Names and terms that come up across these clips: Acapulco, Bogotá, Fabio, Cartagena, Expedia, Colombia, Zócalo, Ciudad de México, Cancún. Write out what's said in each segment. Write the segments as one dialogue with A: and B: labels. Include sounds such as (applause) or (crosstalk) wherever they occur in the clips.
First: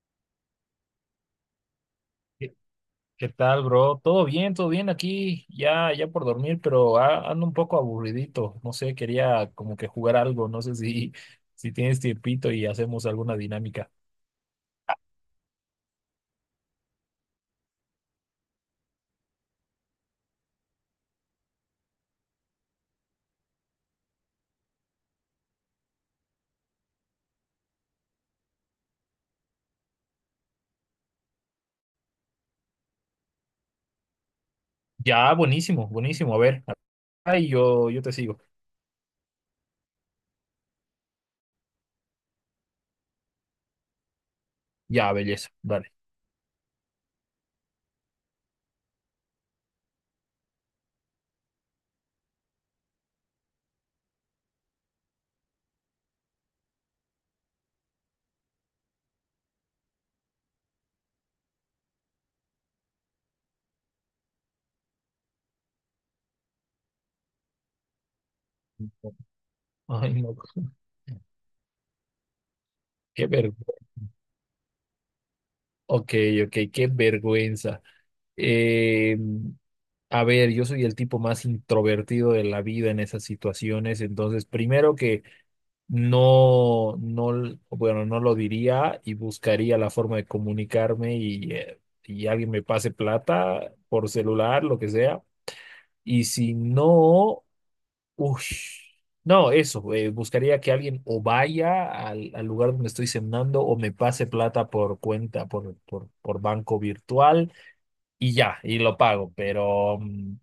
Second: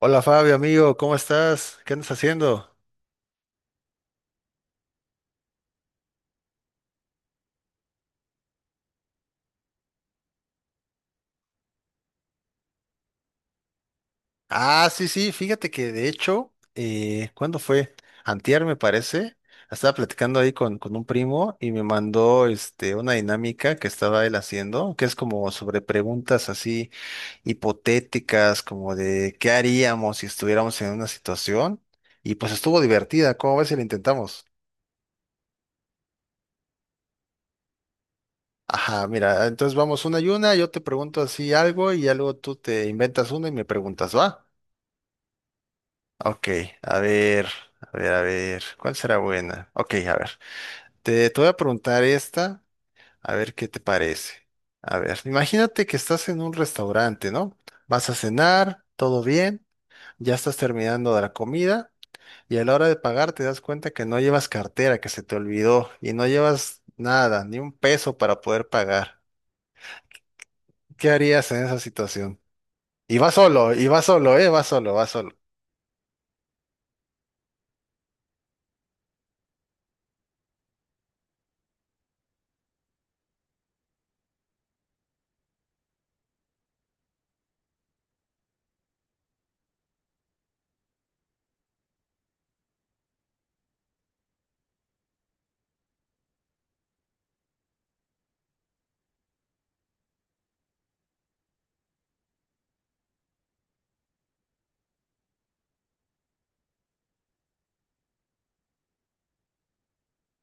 A: Hola Fabio, amigo, ¿cómo estás? ¿Qué andas
B: ¿Qué
A: haciendo?
B: qué tal, bro? Todo bien aquí, ya por dormir, pero ando un poco aburridito. No sé, quería como que jugar algo, no sé si, (laughs) si tienes tiempito y hacemos alguna dinámica.
A: Ah, sí, sí, fíjate que de hecho, ¿cuándo fue? Antier me parece. Estaba platicando ahí con un primo y me mandó una dinámica que estaba él haciendo, que es como sobre preguntas así hipotéticas, como de qué haríamos si estuviéramos en una situación. Y pues estuvo divertida, ¿cómo ves si la intentamos?
B: Ya, buenísimo, buenísimo. A ver, ahí yo te sigo.
A: Ajá, mira, entonces vamos una y una, yo te pregunto así algo y ya luego tú te inventas una y me preguntas, ¿va?
B: Ya, belleza, dale.
A: Ok, a ver, ¿cuál será buena? Ok, a ver, te voy a preguntar esta, a ver qué te parece. A ver, imagínate que estás en un restaurante, ¿no? Vas a cenar, todo bien, ya estás terminando de la comida y a la hora de pagar te das cuenta que no llevas cartera, que se te olvidó y no llevas nada, ni un peso para poder pagar.
B: (laughs) Ay, no,
A: ¿Qué harías en esa situación?
B: qué
A: Y
B: vergüenza.
A: vas solo, ¿eh? Vas solo, vas solo.
B: Ok, ok, qué vergüenza. Eh, a ver, yo soy el tipo más introvertido de la vida en esas situaciones, entonces primero que no, no, bueno, no lo diría y buscaría la forma de comunicarme y alguien me pase plata por celular, lo que sea. Y si no, ush, no, eso, buscaría que alguien o vaya al lugar donde estoy cenando o me pase plata por cuenta, por banco virtual y ya, y lo pago.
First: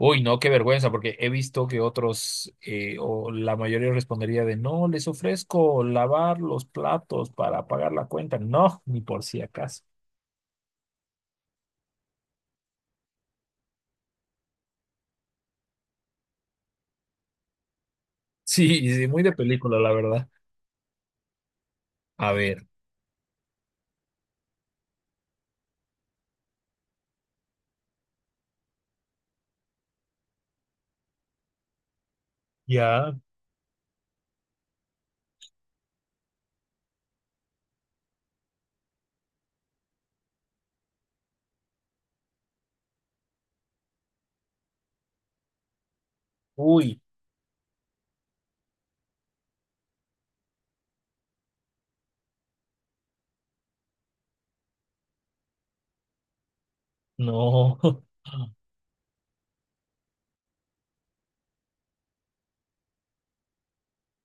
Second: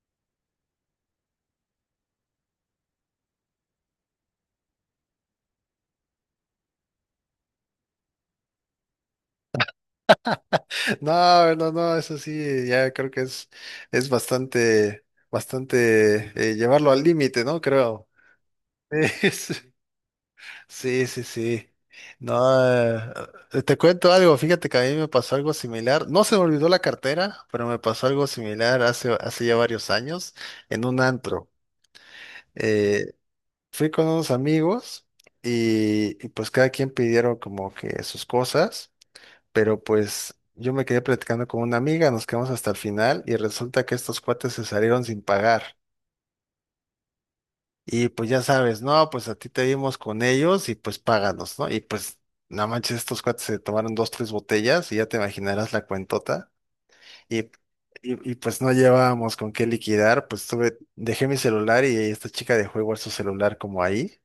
B: Uy, no, qué vergüenza, porque he visto que otros, o la mayoría respondería de, no, les ofrezco lavar los platos para pagar la cuenta. No, ni por si acaso. (laughs)
A: No, no, no, eso sí, ya creo que es bastante, bastante llevarlo al límite, ¿no? Creo. (laughs)
B: Sí, sí, muy de
A: Es-
B: película, la verdad.
A: sí, sí, sí.
B: A
A: No,
B: ver,
A: te cuento algo, fíjate que a mí me pasó algo similar. No se me olvidó la cartera, pero me pasó algo similar hace ya varios años en un antro. Eh,
B: ya,
A: fui con unos amigos y pues cada quien pidieron como que sus cosas, pero pues yo me quedé platicando con una amiga, nos quedamos hasta el final y resulta que estos cuates se salieron sin pagar.
B: uy,
A: Y pues ya sabes, no, pues a ti te vimos con ellos y pues páganos, ¿no? Y pues no manches, estos cuates se tomaron dos, tres botellas y ya te imaginarás la cuentota. Y,
B: no, (laughs)
A: pues no llevábamos con qué liquidar, dejé mi celular y esta chica dejó igual su celular como ahí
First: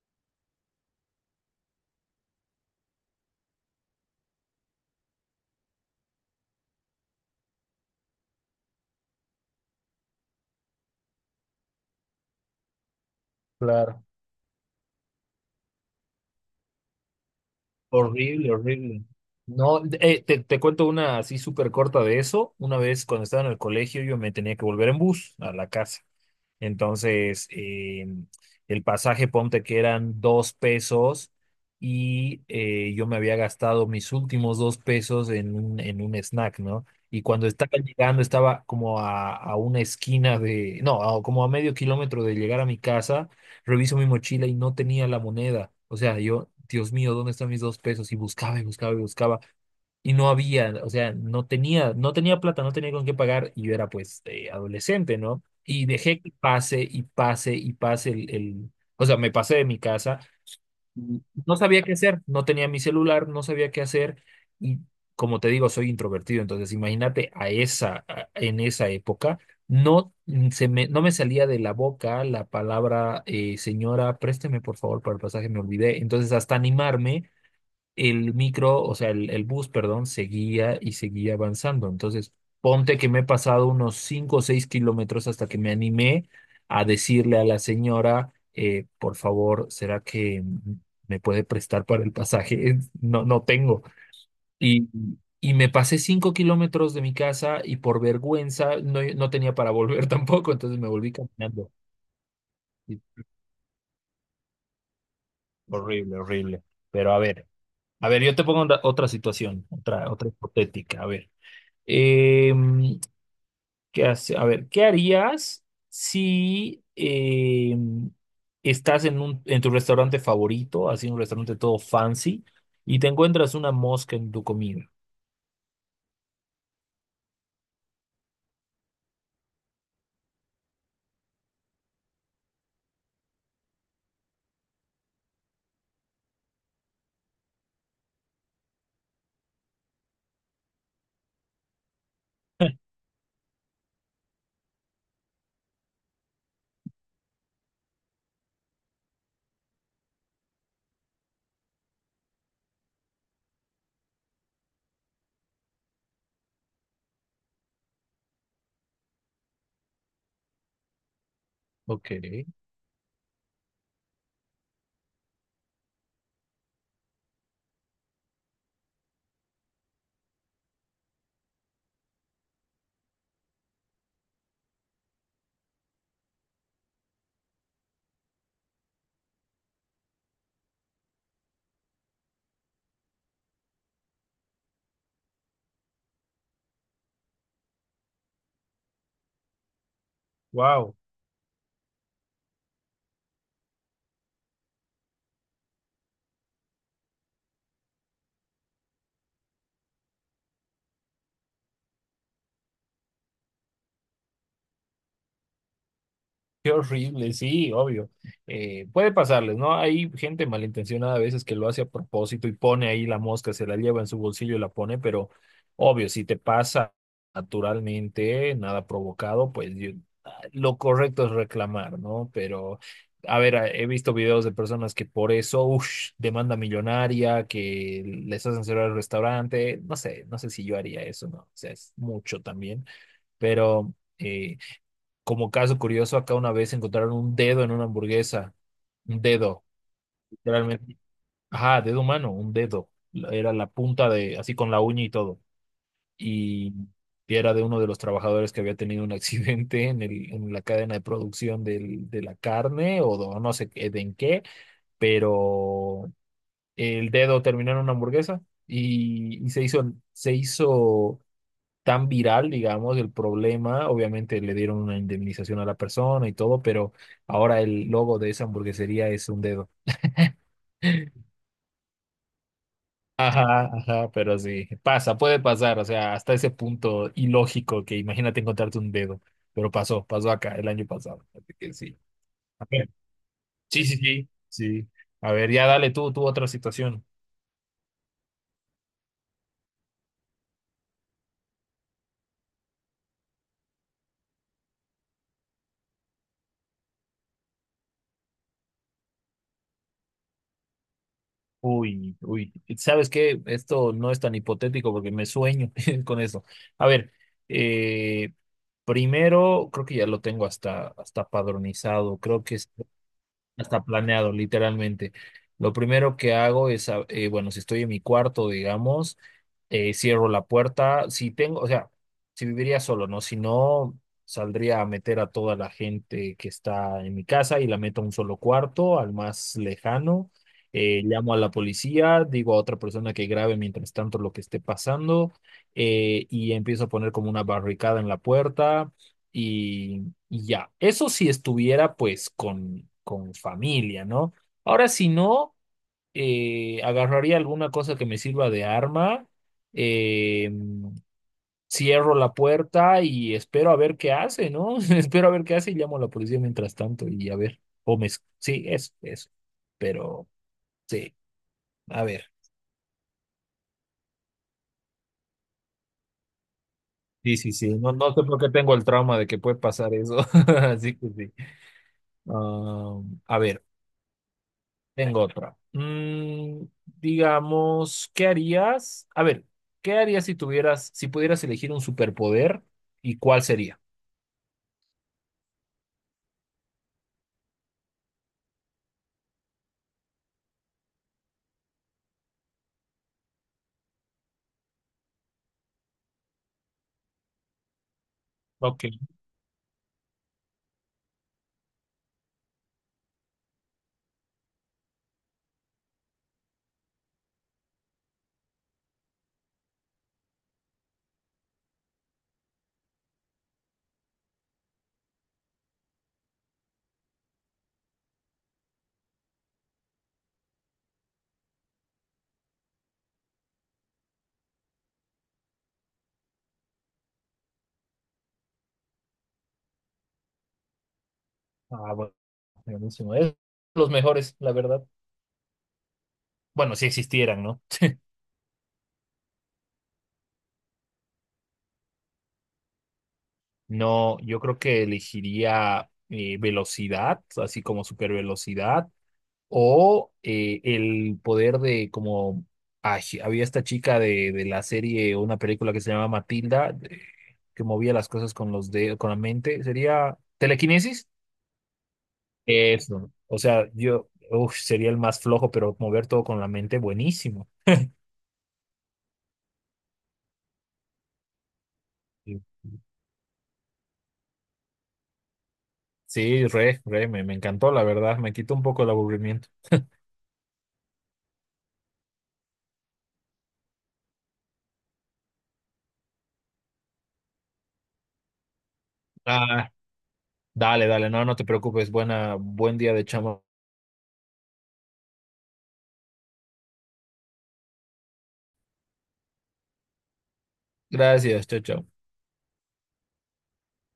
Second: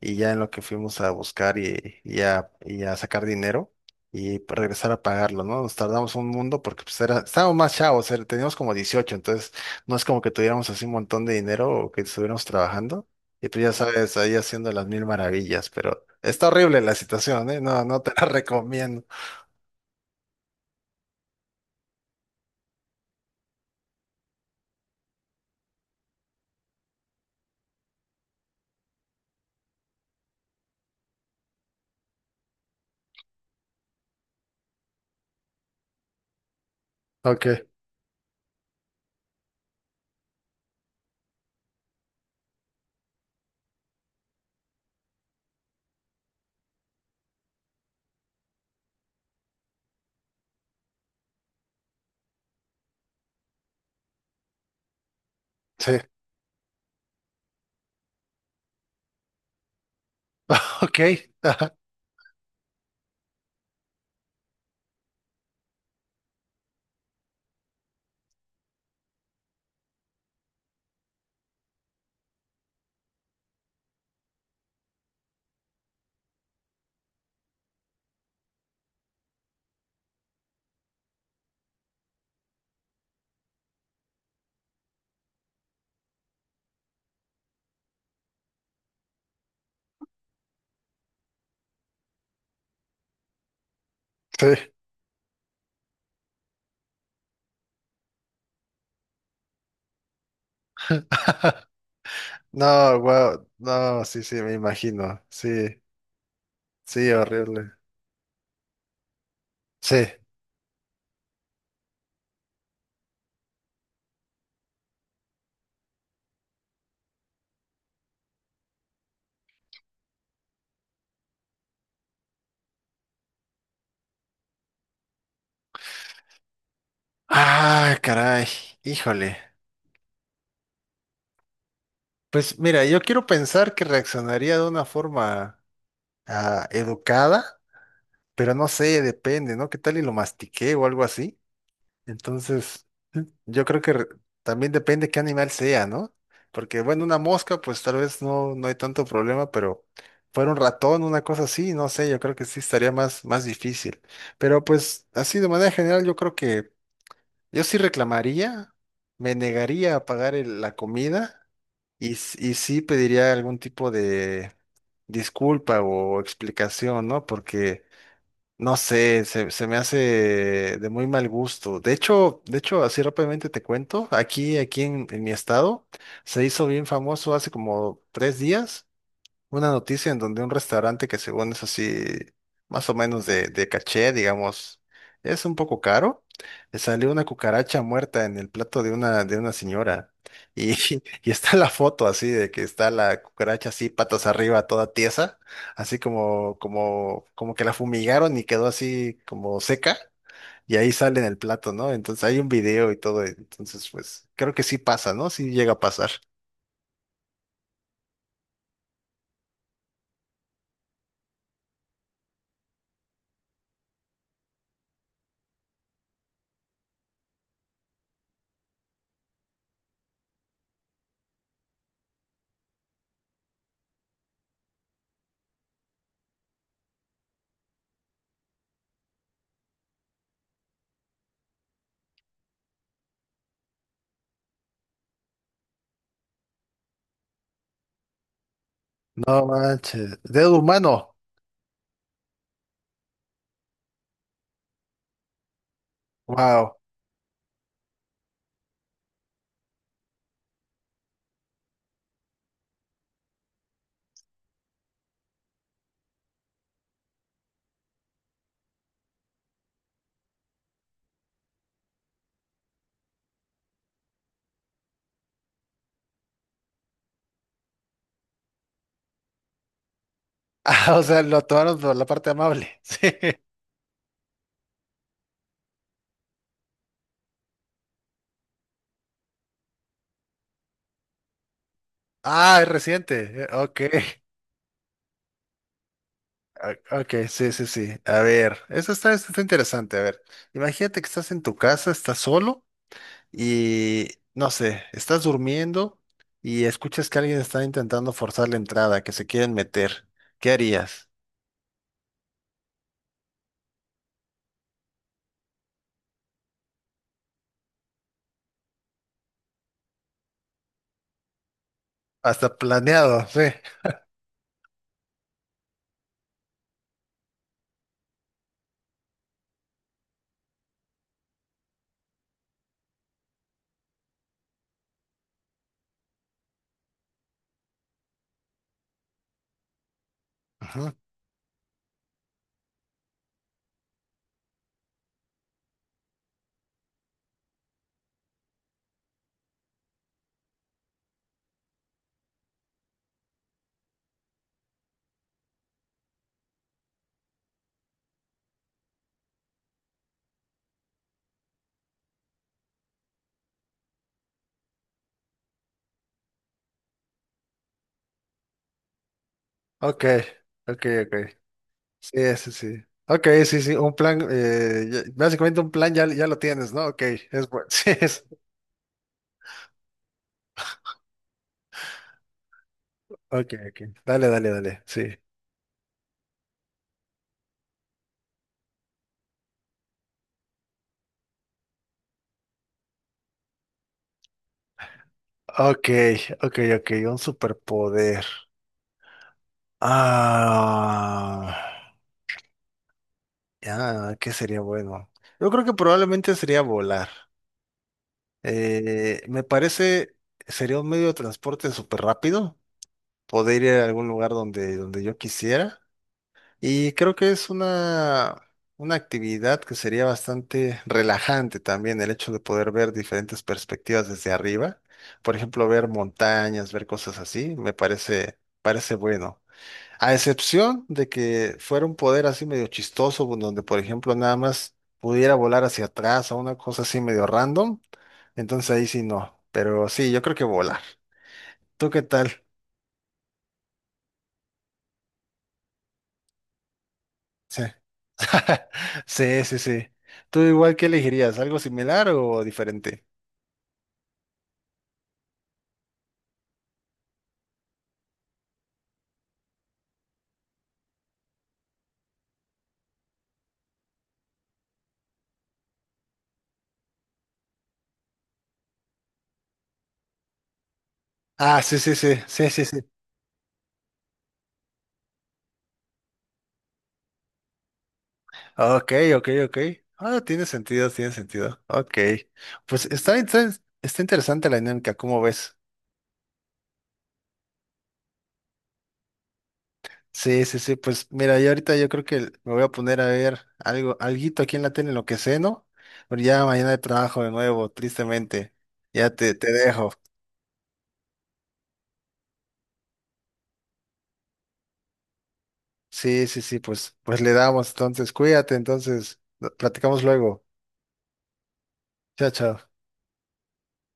A: y ya en lo que fuimos a buscar y a sacar dinero y regresar a pagarlo, ¿no? Nos tardamos un mundo porque estábamos más chavos, teníamos como 18, entonces no es como que tuviéramos así un montón de dinero o que estuviéramos trabajando y pues ya
B: claro.
A: sabes, ahí haciendo las mil maravillas, pero está horrible la situación, ¿eh? No, no te la (laughs)
B: Horrible, horrible.
A: recomiendo.
B: No, te cuento una así súper corta de eso. Una vez cuando estaba en el colegio yo me tenía que volver en bus a la casa. Entonces, el pasaje, ponte que eran 2 pesos y yo me había gastado mis últimos 2 pesos en en un snack, ¿no? Y cuando
A: Ok,
B: estaba llegando, estaba como a una esquina de, no, como a medio kilómetro de llegar a mi casa. Reviso mi mochila y no tenía la moneda. O sea, yo, Dios mío, ¿dónde están mis 2 pesos? Y buscaba y buscaba y buscaba y no había, o sea, no tenía, no tenía plata, no tenía con qué pagar y yo era pues adolescente, ¿no? Y
A: sí,
B: dejé
A: (laughs)
B: que pase y pase y pase o sea, me pasé de mi casa,
A: ok,
B: y no
A: ajá,
B: sabía qué hacer, no tenía mi celular, no sabía qué hacer y como te digo, soy introvertido, entonces imagínate a en esa época no, no me salía de la boca la palabra, señora, présteme por favor para el pasaje, me olvidé. Entonces, hasta animarme, el micro, o sea, el bus, perdón, seguía y seguía avanzando. Entonces, ponte que me he pasado unos 5 o 6 kilómetros hasta que me animé a decirle a la señora, por favor, ¿será que me puede prestar para el pasaje? (laughs) No, no tengo.
A: sí.
B: Y, y me pasé 5 kilómetros de mi casa y por vergüenza no, no tenía para volver (laughs) tampoco, entonces me volví caminando. Y
A: No, wow, no, sí, sí, me imagino, sí,
B: horrible, horrible.
A: sí,
B: Pero
A: horrible,
B: a ver, yo te pongo otra situación,
A: sí.
B: otra hipotética. A ver, em, ¿qué hace? A ver, ¿qué harías si em, estás en tu restaurante favorito, así un restaurante todo fancy, y te encuentras una mosca en tu comida?
A: Ah, caray, híjole. Pues mira, yo quiero pensar que reaccionaría de una forma educada, pero no sé, depende, ¿no? ¿Qué tal y lo mastiqué o algo así? Entonces, yo creo que también depende qué animal sea, ¿no? Porque bueno, una mosca, pues tal vez no hay tanto problema, pero fuera un ratón, una cosa así, no sé, yo creo que sí estaría más, más difícil. Pero pues así de manera general, yo creo que yo sí reclamaría, me negaría a pagar la comida
B: Ok,
A: y sí pediría algún tipo de disculpa o explicación, ¿no? Porque, no sé, se me hace de muy mal gusto. De hecho, así rápidamente te cuento, aquí en mi estado, se hizo bien famoso hace como tres días una noticia en donde un restaurante que según es así, más o menos de caché, digamos, es un poco caro, le salió una cucaracha muerta en el plato de una señora. Y,
B: wow.
A: (laughs) y está la foto así de que está la cucaracha así, patas arriba, toda tiesa, así como que la fumigaron y quedó así como seca, y ahí sale en el plato, ¿no? Entonces hay un video y todo, entonces pues creo que sí pasa, ¿no? Sí llega a pasar.
B: Qué horrible, sí, obvio. Puede pasarles, ¿no? Hay gente malintencionada a veces que lo hace a propósito y pone ahí la mosca, se la lleva en su bolsillo y la pone, pero obvio, si te pasa naturalmente, nada provocado, ah, lo correcto es reclamar, ¿no? Pero, a ver, he visto videos de personas que por eso, uff, demanda millonaria, que les hacen cerrar el restaurante, no sé, no sé si yo haría eso, ¿no? O sea, es mucho también, pero... eh, como caso curioso, acá una vez encontraron un dedo en una hamburguesa. Un
A: No
B: dedo,
A: manches, dedo
B: literalmente.
A: humano.
B: Ajá, dedo humano, un dedo. Era la punta de, así con la uña y todo. Y
A: Wow.
B: era de uno de los trabajadores que había tenido un (laughs) accidente en la cadena de producción de la carne o do- no sé qué- de en qué, pero el dedo terminó en una hamburguesa y se hizo tan viral, digamos, el problema. Obviamente le dieron una indemnización a la persona y todo, pero ahora el logo de esa hamburguesería es un dedo. (laughs)
A: (laughs) Ah, o sea, lo tomaron por la parte amable. (laughs) Sí.
B: Ajá, ajá, pero sí, pasa, puede pasar, o sea, hasta ese punto ilógico que imagínate encontrarte un dedo, pero pasó, pasó acá el año pasado, así que sí.
A: Ah,
B: A
A: es
B: ver,
A: reciente. Ok.
B: sí, sí, sí, sí. A ver, ya dale tú, otra situación.
A: Ok, sí, sí, sí. A ver, eso está interesante. A ver, imagínate que estás en tu casa, estás solo y, no sé, estás durmiendo y escuchas que alguien está intentando forzar la entrada, que se quieren meter. ¿Qué harías?
B: Uy, uy, ¿sabes qué? Esto no es tan hipotético porque me sueño (laughs) con eso. A ver, eh, primero, creo que ya lo tengo hasta, hasta padronizado. Creo que
A: Hasta
B: es
A: planeado, sí.
B: hasta planeado, literalmente. Lo primero que hago es, bueno, si estoy en mi cuarto, digamos, cierro la puerta. Si tengo, o sea, si viviría solo, ¿no? Si no, saldría a meter a toda la gente que está en mi casa y la meto a un solo cuarto, al más lejano.
A: Ajá.
B: Llamo a la policía, digo a otra persona que grabe mientras tanto lo que esté pasando, y empiezo a poner como una barricada en la puerta y ya, eso si estuviera pues con familia, ¿no? Ahora, si no, agarraría alguna cosa que me sirva de arma, eh, cierro la puerta y espero a ver qué hace, ¿no? (laughs) Espero a ver qué hace y llamo a la policía mientras tanto y a ver, sí, eso, eso.
A: Ok,
B: Pero,
A: ok, ok.
B: sí, a ver.
A: Sí, sí, sí. Ok, sí, sí, un plan, básicamente un plan ya, ya lo tienes, ¿no? Ok,
B: Sí,
A: es
B: sí,
A: bueno. (laughs)
B: sí,
A: Sí,
B: no, no sé por qué tengo el trauma de que puede pasar eso, (laughs) así que sí. Ah, a
A: Ok,
B: ver.
A: ok. Dale, dale, dale. Sí.
B: Tengo otra. Mm, digamos, ¿qué harías? A ver, ¿qué harías si tuvieras, si pudieras elegir un superpoder y cuál sería?
A: Ok, ok, ok. Un superpoder. Ah. Ya, ¿qué sería bueno? Yo creo que probablemente sería volar.
B: Ok.
A: Eh, me parece, sería un medio de transporte súper rápido. Poder ir a algún lugar donde yo quisiera. Y creo que es una actividad que sería bastante relajante también el hecho de poder ver diferentes perspectivas desde arriba. Por ejemplo, ver montañas, ver cosas así, parece bueno. A excepción de que fuera un poder así medio chistoso, donde por ejemplo nada más pudiera volar hacia atrás o una cosa así medio random, entonces ahí sí no. Pero sí, yo creo que volar. ¿Tú
B: Ah,
A: qué
B: bueno,
A: tal?
B: buenísimo. Es los mejores, la verdad. Bueno, si existieran, ¿no?
A: Sí. (laughs) Sí, sí, sí. ¿Tú igual qué elegirías? ¿Algo similar o diferente?
B: No, yo creo que elegiría velocidad, así como supervelocidad. O el poder de como ay, sí, había esta chica de la serie o una película que se llamaba Matilda, que movía las cosas con los dedos, con la mente, sería telequinesis.
A: Ah, sí, sí, sí, sí, sí, sí.
B: Eso. O sea, yo uf, sería el más flojo, pero mover todo con la mente, buenísimo.
A: Ok, ok, ok. Ah, tiene sentido, tiene sentido. Ok.
B: Sí,
A: Pues está, está interesante la dinámica, ¿cómo ves?
B: sí, me encantó, la verdad. Me quitó un poco el aburrimiento.
A: Sí, sí, sí. Pues mira, yo creo que me voy a poner a ver algo, alguito aquí en la tele, en lo que sé, ¿no? Pero ya mañana de trabajo de nuevo, tristemente. Ya te
B: Ah,
A: dejo.
B: dale, dale, no, no te preocupes. Buena, buen día de chamo.
A: Sí, sí, sí, pues le damos entonces, cuídate, entonces, platicamos luego.
B: Gracias, chao, chao.
A: Chao, chao.